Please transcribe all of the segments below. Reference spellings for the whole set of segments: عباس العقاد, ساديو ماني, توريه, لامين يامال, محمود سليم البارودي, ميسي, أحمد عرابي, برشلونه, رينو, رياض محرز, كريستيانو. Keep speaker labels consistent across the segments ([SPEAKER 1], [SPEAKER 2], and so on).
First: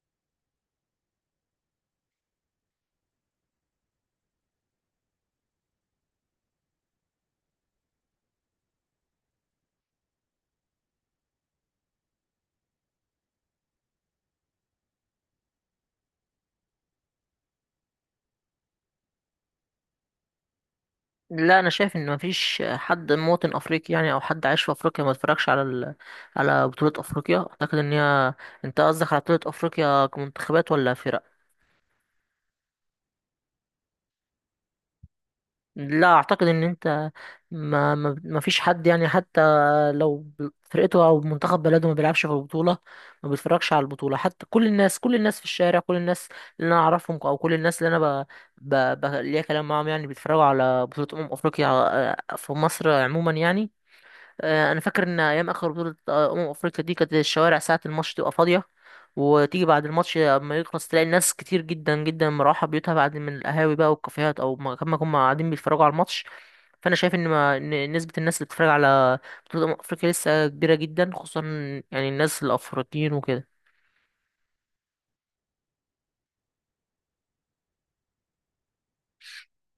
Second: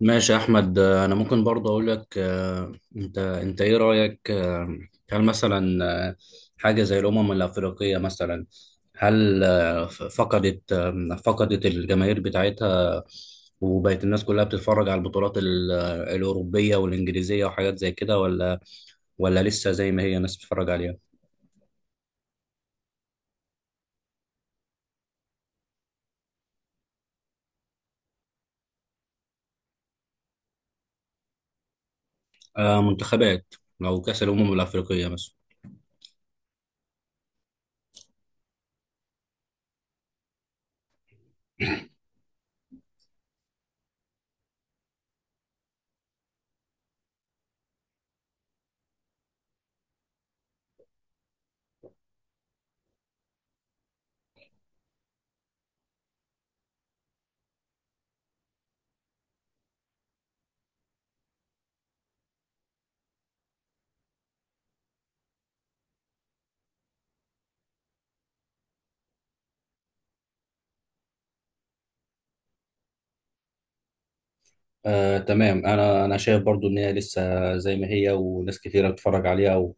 [SPEAKER 1] ماشي يا احمد. انا ممكن برضه اقول لك، انت ايه رايك؟ هل مثلا حاجه زي الامم الافريقيه مثلا هل آه، ف- فقدت آه، فقدت الجماهير بتاعتها، وبقت الناس كلها بتتفرج على البطولات الاوروبيه والانجليزيه وحاجات زي كده، ولا لسه زي ما هي الناس بتتفرج عليها؟
[SPEAKER 2] لا انا شايف ان مفيش حد مواطن افريقي يعني او حد عايش في افريقيا ما اتفرجش على على بطولة افريقيا. اعتقد ان هي انت قصدك على بطولة افريقيا كمنتخبات ولا فرق.
[SPEAKER 1] منتخبات، او كاس الامم الافريقيه مثلا.
[SPEAKER 2] لا اعتقد ان انت ما فيش حد يعني، حتى لو فرقته او منتخب بلده ما بيلعبش في البطولة ما بيتفرجش على البطولة. حتى كل الناس، كل الناس في الشارع، كل الناس اللي انا اعرفهم او كل الناس اللي انا ليا كلام معاهم يعني بيتفرجوا على بطولة افريقيا. في مصر عموما يعني. انا فاكر ان ايام اخر بطوله افريقيا دي كانت الشوارع ساعه الماتش تبقى فاضيه، وتيجي بعد الماتش اما يخلص تلاقي الناس كتير جدا جدا مروحه بيوتها بعد من القهاوي بقى والكافيهات او ما كما هم قاعدين بيتفرجوا على الماتش. فانا شايف ان ما إن نسبه الناس اللي بتتفرج على بطوله افريقيا لسه كبيره جدا، خصوصا يعني الناس الافريقيين وكده.
[SPEAKER 1] تمام. انا شايف برضو ان هي لسه زي ما هي، وناس كتيره بتتفرج عليها،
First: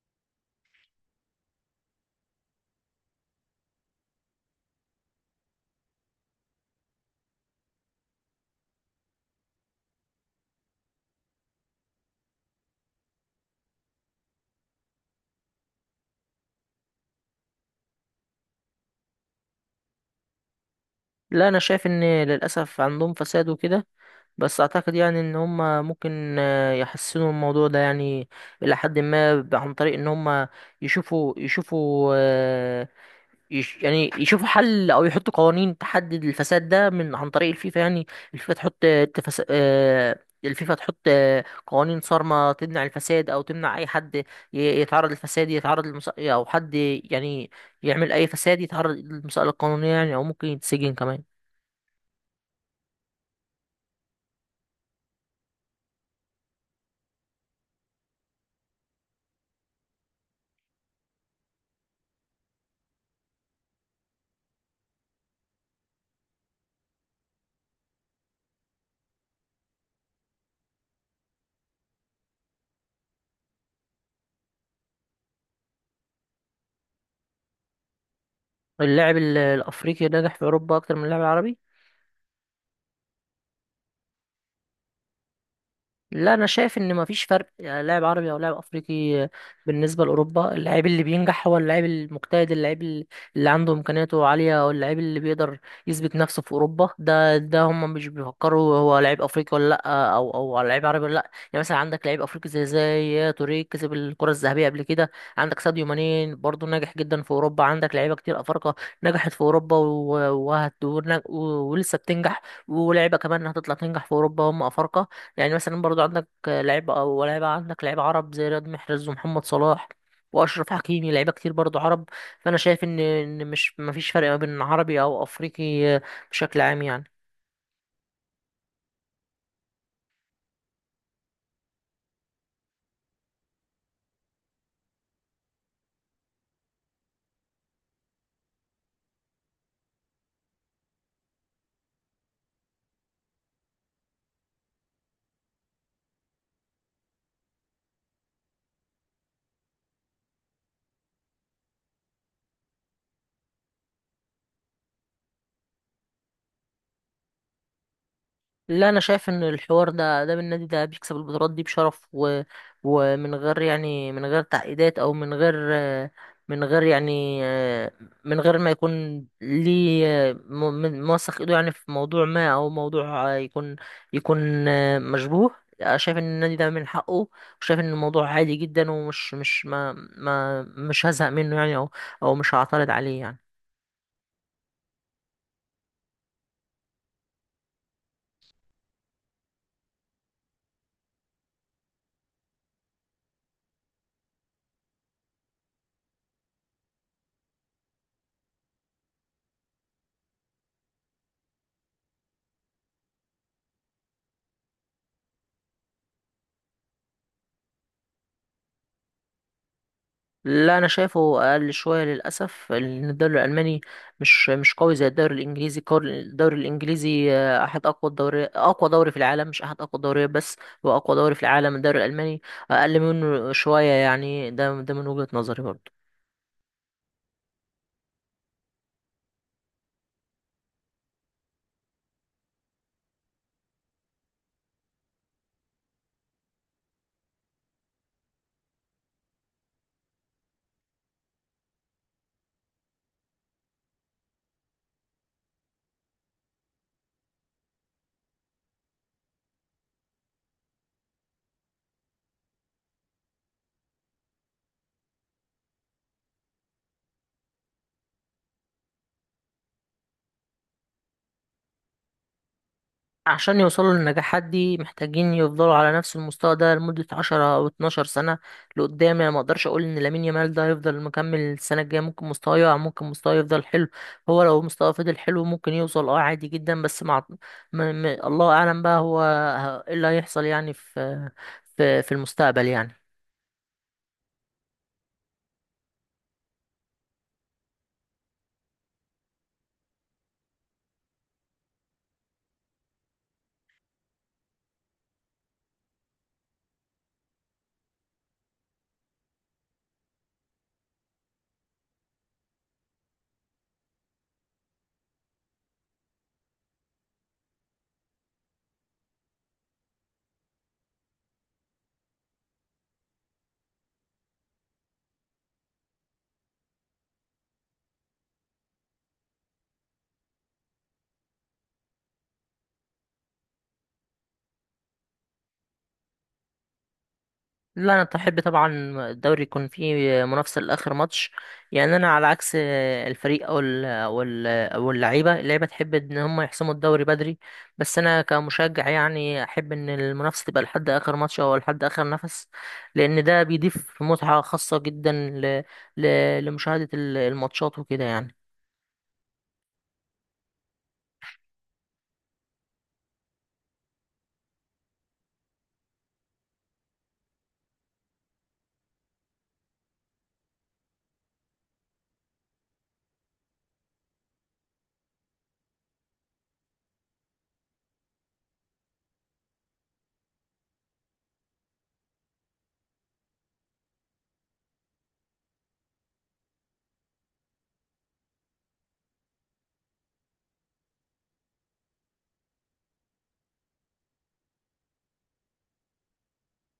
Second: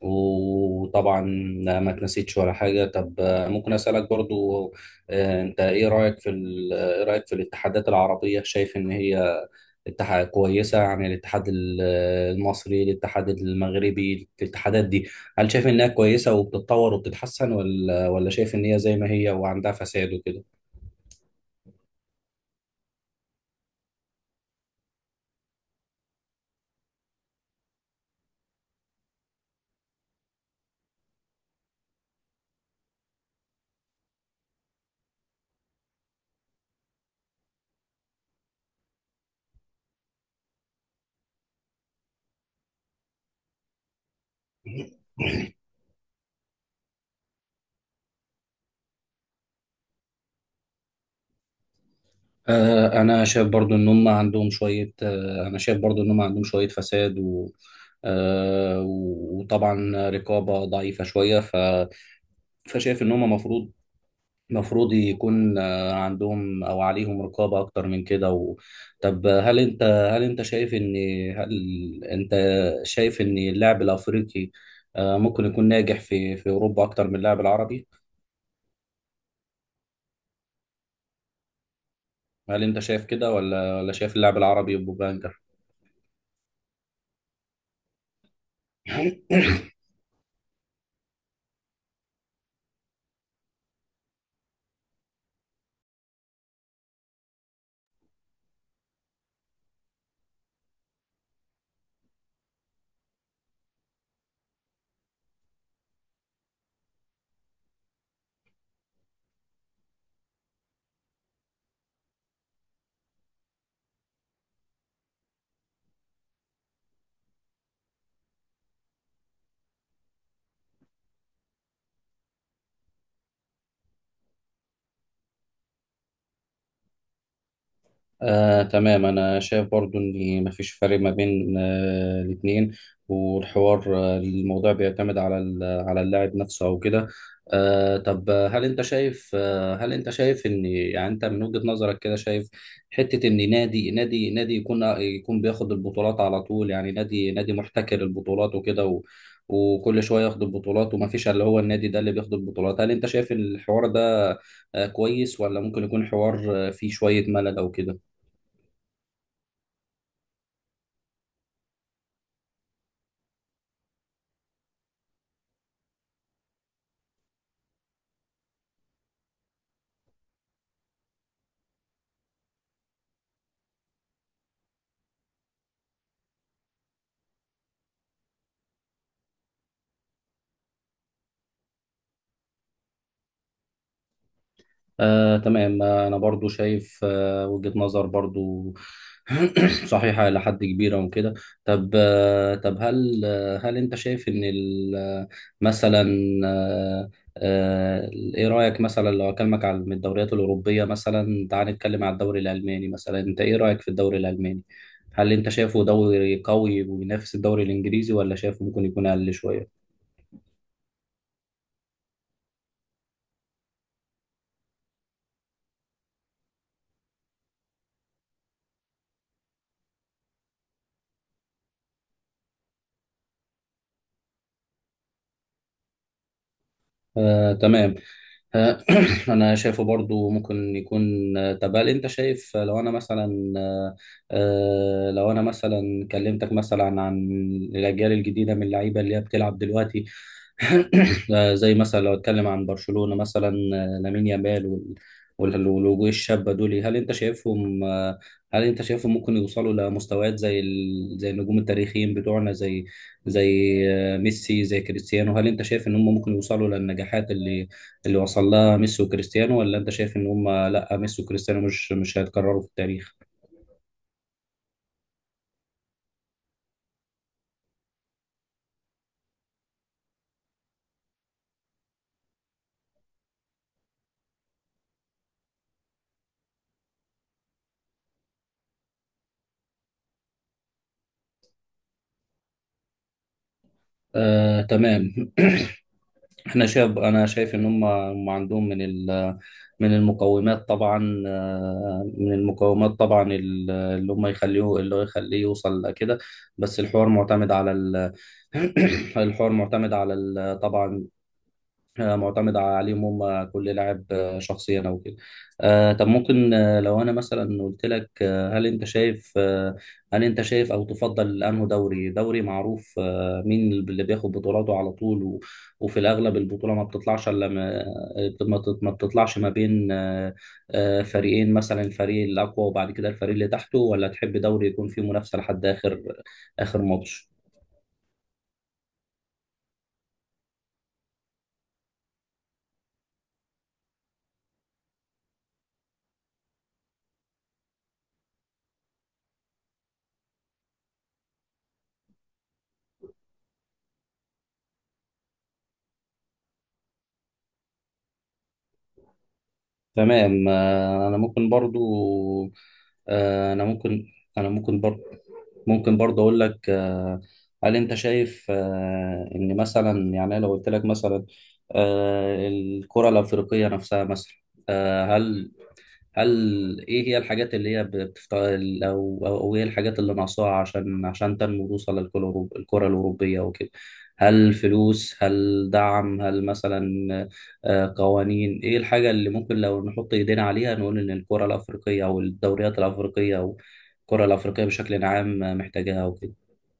[SPEAKER 1] وطبعا ما اتنسيتش ولا حاجة. طب ممكن أسألك برضو، انت ايه رأيك في ايه رأيك في الاتحادات العربية؟ شايف ان هي اتحاد كويسة؟ يعني المصري، الاتحاد المغربي، الاتحادات دي هل شايف انها كويسة وبتتطور وبتتحسن، ولا شايف ان هي زي ما هي وعندها فساد وكده؟
[SPEAKER 2] لا انا شايف ان للاسف عندهم فساد وكده، بس اعتقد يعني ان هم ممكن يحسنوا الموضوع ده يعني الى حد ما عن طريق ان هم يشوفوا يش يعني يشوفوا حل او يحطوا قوانين تحدد الفساد ده من عن طريق الفيفا يعني. الفيفا تحط آه، تفس... آه، الفيفا تحط قوانين صارمة تمنع الفساد او تمنع اي حد يتعرض للفساد، يتعرض او حد يعني يعمل اي فساد يتعرض للمسألة القانونية يعني، او ممكن يتسجن كمان.
[SPEAKER 1] آه، انا شايف برضو ان هم عندهم شوية آه، انا شايف برضو ان هم عندهم شوية فساد، و وطبعا رقابة ضعيفة شوية، فشايف ان هم المفروض يكون عندهم او عليهم رقابه اكتر من كده. و... طب هل انت شايف ان هل انت شايف ان اللاعب الافريقي ممكن يكون ناجح في اوروبا اكتر من اللاعب العربي؟
[SPEAKER 2] اللاعب الافريقي نجح في اوروبا اكتر من اللاعب العربي.
[SPEAKER 1] هل انت شايف كده، ولا شايف اللاعب العربي بيبقى انجح؟
[SPEAKER 2] لا انا شايف ان مفيش فرق يعني لاعب عربي او لاعب افريقي. بالنسبه لاوروبا، اللاعب اللي بينجح هو اللاعب المجتهد، اللاعب اللي عنده امكانياته عاليه، او اللاعب اللي بيقدر يثبت نفسه في اوروبا. ده هم مش بيفكروا هو لاعب افريقي ولا لا، او او لاعب عربي ولا لا، يعني مثلا عندك لاعب افريقي زي توريه كسب الكره الذهبيه قبل كده، عندك ساديو ماني برضه ناجح جدا في اوروبا، عندك لعيبه كتير افارقه نجحت في اوروبا ولسه بتنجح، ولاعيبه كمان هتطلع تنجح في اوروبا هم افارقه. يعني مثلا برضو عندك لعيبة عرب زي رياض محرز ومحمد صلاح وأشرف حكيمي، لعيبة كتير برضو عرب. فأنا شايف إن إن مش مفيش فرق ما بين عربي أو أفريقي بشكل عام يعني.
[SPEAKER 1] تمام. أنا شايف برضو إن مفيش فرق ما بين الاتنين، والحوار آه، الموضوع بيعتمد على على اللاعب نفسه أو كده. آه، طب آه، هل أنت شايف آه، هل أنت شايف إن، يعني أنت من وجهة نظرك كده، شايف حتة إن نادي يكون يكون بياخد البطولات على طول؟ يعني نادي محتكر البطولات وكده، و وكل شويه ياخد البطولات، ومفيش الا هو النادي ده اللي بياخد البطولات. هل انت شايف الحوار ده كويس، ولا ممكن يكون حوار فيه شويه ملل او كده؟
[SPEAKER 2] لا انا شايف ان الحوار ده، بالنادي ده بيكسب البطولات دي بشرف ومن غير يعني، من غير تعقيدات، او من غير، من غير يعني من غير ما يكون ليه موثق ايده يعني في موضوع ما، او موضوع يكون يكون مشبوه. شايف ان النادي ده من حقه، وشايف ان الموضوع عادي جدا، ومش مش ما ما مش هزهق منه يعني، او او مش هعترض عليه يعني.
[SPEAKER 1] تمام. أنا برضو شايف وجهة نظر برضو صحيحة إلى حد كبير وكده. طب آه، طب هل آه، هل أنت شايف إن ال- آه، مثلا آه، آه، إيه رأيك مثلا لو أكلمك عن الدوريات الأوروبية؟ مثلا تعال نتكلم عن الدوري الألماني مثلا. أنت إيه رأيك في الدوري الألماني؟ هل أنت شايفه دوري قوي وينافس الدوري الإنجليزي، ولا شايفه ممكن يكون أقل شوية؟
[SPEAKER 2] لا انا شايفه اقل شويه للاسف، لان الدوري الالماني مش قوي زي الدوري الانجليزي. الدوري الانجليزي احد اقوى اقوى دوري في العالم، مش احد اقوى الدوريات بس، هو اقوى دوري في العالم. الدوري الالماني اقل منه شويه يعني، ده من وجهه نظري برضه.
[SPEAKER 1] تمام. آه، انا شايفه برضو ممكن يكون آه، طب هل انت شايف آه، لو انا مثلا آه، آه، لو انا مثلا كلمتك مثلا عن الاجيال الجديده من اللعيبه اللي هي بتلعب دلوقتي، زي مثلا لو اتكلم عن برشلونة مثلا، لامين يامال والوجوه الشابة دول. هل انت شايفهم ممكن يوصلوا لمستويات زي ال... زي النجوم التاريخيين بتوعنا؟ زي زي ميسي، زي كريستيانو. هل انت شايف ان هم ممكن يوصلوا للنجاحات اللي اللي وصل لها ميسي وكريستيانو، ولا انت شايف ان هم لا، ميسي وكريستيانو مش هيتكرروا في التاريخ؟
[SPEAKER 2] عشان يوصلوا للنجاحات دي محتاجين يفضلوا على نفس المستوى ده لمدة عشرة أو اتناشر سنة لقدام يعني. مقدرش أقول إن لامين يامال ده هيفضل مكمل السنة الجاية، ممكن مستواه يقع، ممكن مستواه يفضل حلو. هو لو مستواه فضل حلو ممكن يوصل، أه عادي جدا، بس مع الله أعلم بقى هو إيه اللي هيحصل يعني في في المستقبل يعني.
[SPEAKER 1] تمام. احنا شايف انا شايف ان هم عندهم من ال من المقومات. طبعا من المقومات طبعا اللي هو يخليه يوصل لكده. بس الحوار معتمد على الحوار معتمد على ال- طبعا معتمد عليهم هم، كل لاعب شخصيا او كده. آه، طب ممكن آه، لو انا مثلا قلت لك آه، هل انت شايف آه، هل انت شايف او تفضل انه دوري معروف مين اللي بياخد بطولاته على طول، وفي الاغلب البطوله ما بتطلعش الا ما بتطلعش ما بين فريقين مثلا، الفريق الاقوى وبعد كده الفريق اللي تحته، ولا تحب دوري يكون فيه منافسه لحد اخر ماتش؟
[SPEAKER 2] لا انا احب طبعا الدوري يكون فيه منافسه لاخر ماتش. يعني انا على عكس الفريق او ال او ال او اللعيبه، اللعيبه تحب ان هم يحسموا الدوري بدري، بس انا كمشجع يعني احب ان المنافسه تبقى لحد اخر ماتش او لحد اخر نفس، لان ده بيضيف متعه خاصه جدا ل ل لمشاهده الماتشات وكده يعني.
[SPEAKER 1] تمام. آه، انا ممكن برضو آه، انا ممكن انا ممكن برضو ممكن برضو اقول لك هل انت شايف ان مثلا، يعني أنا لو قلت لك مثلا الكرة الافريقية نفسها مثلا، آه، هل هل ايه هي الحاجات اللي هي بتفتقد، او ايه الحاجات اللي ناقصاها عشان تنمو وتوصل للكرة الكرة الأوروبية وكده؟ هل فلوس، هل دعم، هل مثلا قوانين؟ ايه الحاجة اللي ممكن لو نحط ايدينا عليها نقول ان الكرة الأفريقية، او الدوريات الأفريقية، او الكرة الأفريقية بشكل عام، محتاجاها وكده؟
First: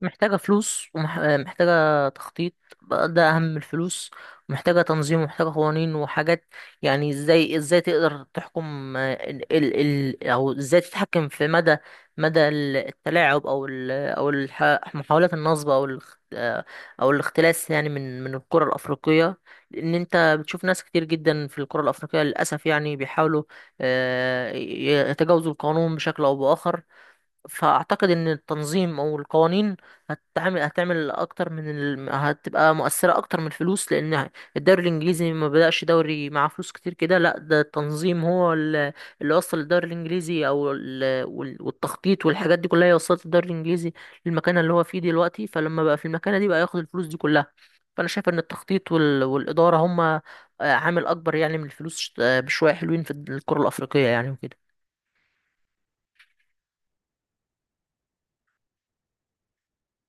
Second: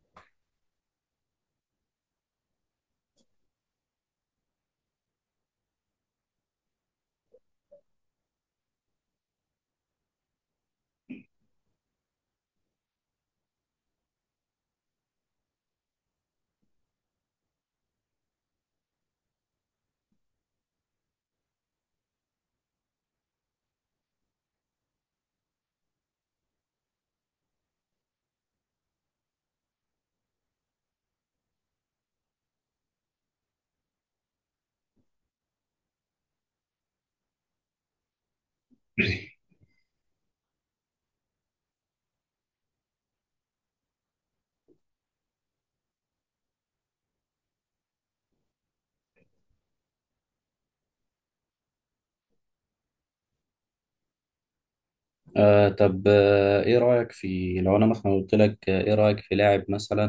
[SPEAKER 2] محتاجة فلوس ومحتاجة تخطيط، بقى ده أهم من الفلوس، ومحتاجة تنظيم ومحتاجة قوانين وحاجات. يعني ازاي تقدر تحكم ال ال ال أو ازاي تتحكم في مدى التلاعب، أو محاولات النصب، أو الاختلاس يعني من القرى الأفريقية. لأن أنت بتشوف ناس كتير جدا في القرى الأفريقية للأسف يعني بيحاولوا يتجاوزوا القانون بشكل أو بآخر. فاعتقد ان التنظيم او القوانين هتعمل اكتر من هتبقى مؤثره اكتر من الفلوس، لان الدوري الانجليزي ما بدأش دوري معاه فلوس كتير كده، لا ده التنظيم هو اللي وصل الدوري الانجليزي، او والتخطيط والحاجات دي كلها هي وصلت الدوري الانجليزي للمكانه اللي هو فيه دلوقتي، فلما بقى في المكانه دي بقى ياخد الفلوس دي كلها. فانا شايف ان التخطيط والاداره هما عامل اكبر يعني من الفلوس بشويه حلوين في الكره الافريقيه يعني وكده.
[SPEAKER 1] آه طب آه، ايه رأيك في لو انا مثلا قلت لك آه، ايه رأيك في لاعب مثلا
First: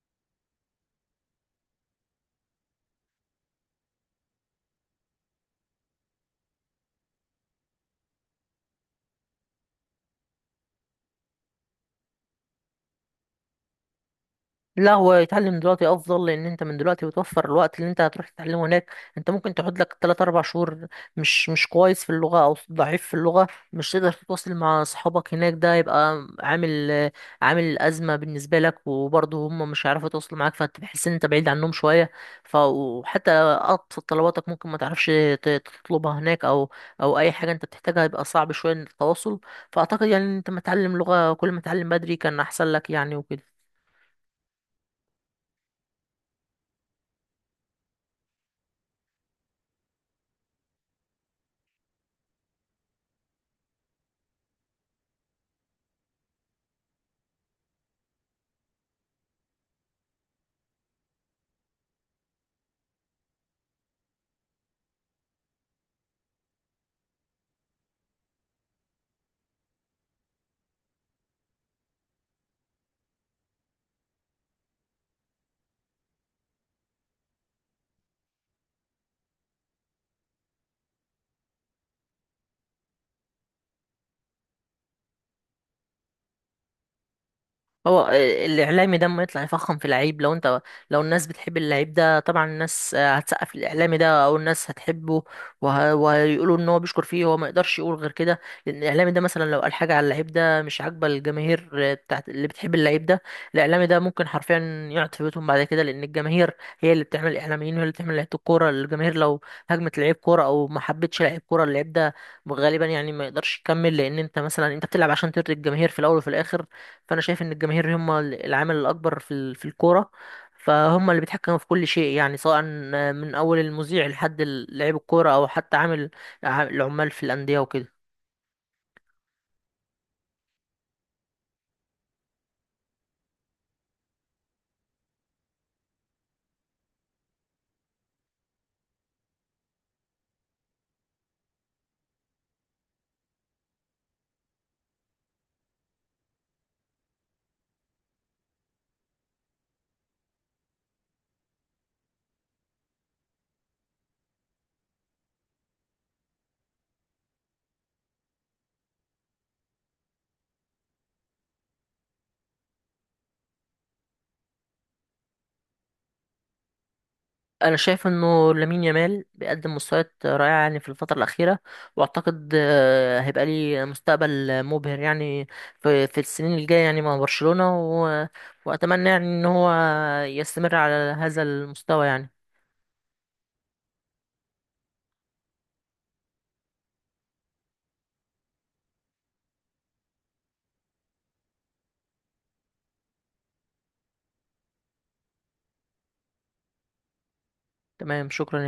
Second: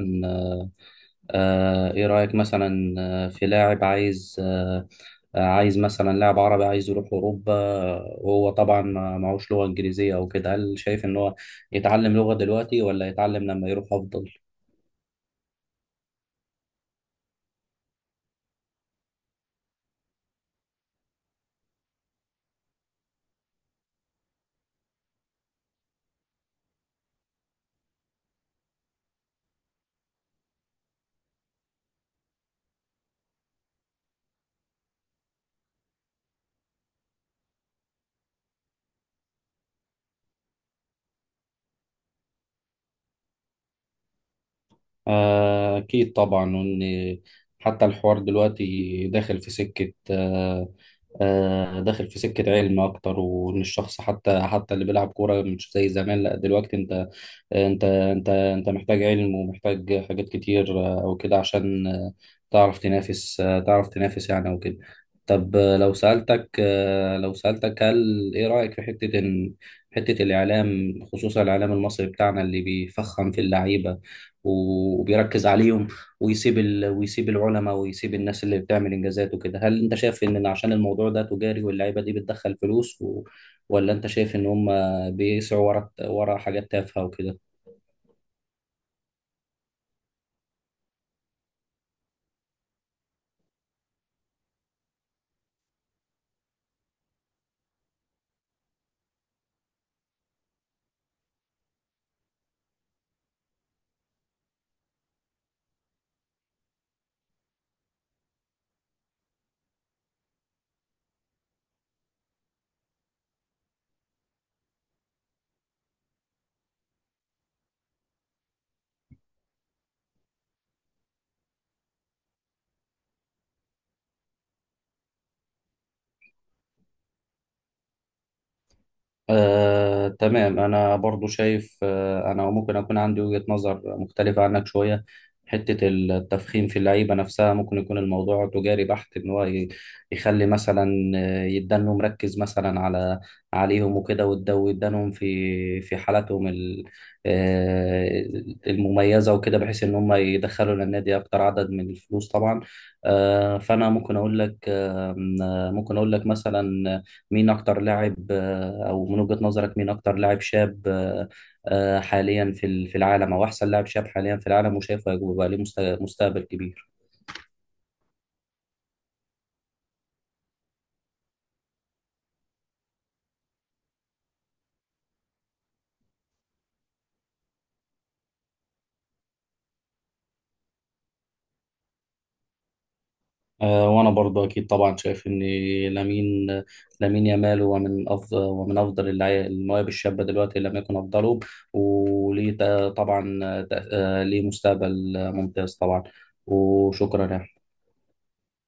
[SPEAKER 1] آه، ايه رأيك مثلا آه، في لاعب عايز آه، آه، عايز، مثلا لاعب عربي عايز يروح اوروبا وهو طبعا معهوش لغة انجليزية او كده، هل شايف ان هو يتعلم لغة دلوقتي، ولا يتعلم لما يروح افضل؟
[SPEAKER 2] لا هو يتعلم دلوقتي افضل، لان انت من دلوقتي بتوفر الوقت اللي انت هتروح تتعلمه هناك. انت ممكن تقعد لك 3 4 شهور مش مش كويس في اللغه او ضعيف في اللغه، مش تقدر تتواصل مع اصحابك هناك، ده يبقى عامل ازمه بالنسبه لك، وبرضه هم مش هيعرفوا يتواصلوا معاك، فتحس ان انت بعيد عنهم شويه. ف وحتى ابسط طلباتك ممكن ما تعرفش تطلبها هناك، او او اي حاجه انت بتحتاجها يبقى صعب شويه إن التواصل. فاعتقد يعني انت ما تتعلم لغه كل ما تتعلم بدري كان احسن لك يعني وكده.
[SPEAKER 1] أكيد طبعا. وإن حتى الحوار دلوقتي داخل في سكة داخل في سكة علم أكتر، وإن الشخص حتى اللي بيلعب كورة مش زي زمان. لأ دلوقتي أنت محتاج علم ومحتاج حاجات كتير أو كده، عشان تعرف تنافس يعني أو كده. طب لو سألتك، هل إيه رأيك في حتة إن الإعلام، خصوصا الإعلام المصري بتاعنا، اللي بيفخم في اللعيبة وبيركز عليهم، ويسيب ال... ويسيب العلماء، ويسيب الناس اللي بتعمل انجازات وكده؟ هل انت شايف ان عشان الموضوع ده تجاري واللعيبه دي بتدخل فلوس و...، ولا انت شايف ان هم بيسعوا ورا حاجات تافهه وكده؟
[SPEAKER 2] هو الاعلامي ده اما يطلع يفخم في لعيب، لو انت لو الناس بتحب اللعيب ده، طبعا الناس هتسقف الاعلامي ده او الناس هتحبه، وهيقولوا ان هو بيشكر فيه، هو ما يقدرش يقول غير كده، لان الاعلامي ده مثلا لو قال حاجه على اللعيب ده مش عاجبه الجماهير بتاعت اللي بتحب اللعيب ده، الاعلامي ده ممكن حرفيا يقعد في بيتهم بعد كده، لان الجماهير هي اللي بتعمل الاعلاميين وهي اللي بتعمل لعيبه الكوره. الجماهير لو هجمت لعيب كوره او ما حبتش لعيب كوره، اللعيب ده غالبا يعني ما يقدرش يكمل، لان انت مثلا انت بتلعب عشان ترضي الجماهير في الاول وفي الاخر. فانا شايف ان الجماهير هم العامل الاكبر في في الكوره، فهم اللي بيتحكموا في كل شيء يعني، سواء من اول المذيع لحد لعيب الكوره او حتى العمال في الانديه وكده.
[SPEAKER 1] تمام. أنا برضو شايف أنا ممكن أكون عندي وجهة نظر مختلفة عنك شوية. حتة التفخيم في اللعيبة نفسها ممكن يكون الموضوع تجاري بحت، إن هو يخلي مثلا يدانه مركز مثلا على عليهم وكده، ويدانهم في في حالاتهم آه، المميزة وكده، بحيث إن هم يدخلوا للنادي أكتر عدد من الفلوس طبعا. آه، فأنا ممكن أقول لك آه، ممكن أقول لك مثلا، مين أكتر لاعب أو من وجهة نظرك مين أكتر لاعب شاب حاليا في في العالم، أو أحسن لاعب شاب حاليا في العالم، وشايفه هيبقى بقى ليه مستقبل كبير؟
[SPEAKER 2] انا شايف انه لامين يامال بيقدم مستويات رائعه يعني في الفتره الاخيره، واعتقد هيبقى ليه مستقبل مبهر يعني في السنين الجايه يعني مع برشلونه واتمنى يعني ان هو يستمر على هذا المستوى يعني.
[SPEAKER 1] وأنا برضه أكيد طبعا شايف إن لامين لامين يامال هو من أفضل ومن أفضل المواهب الشابة دلوقتي، إن لم يكن أفضله، وليه ت- طبعا آه، تأ- آه، ليه مستقبل ممتاز طبعا. وشكرا يا
[SPEAKER 2] تمام، شكرا.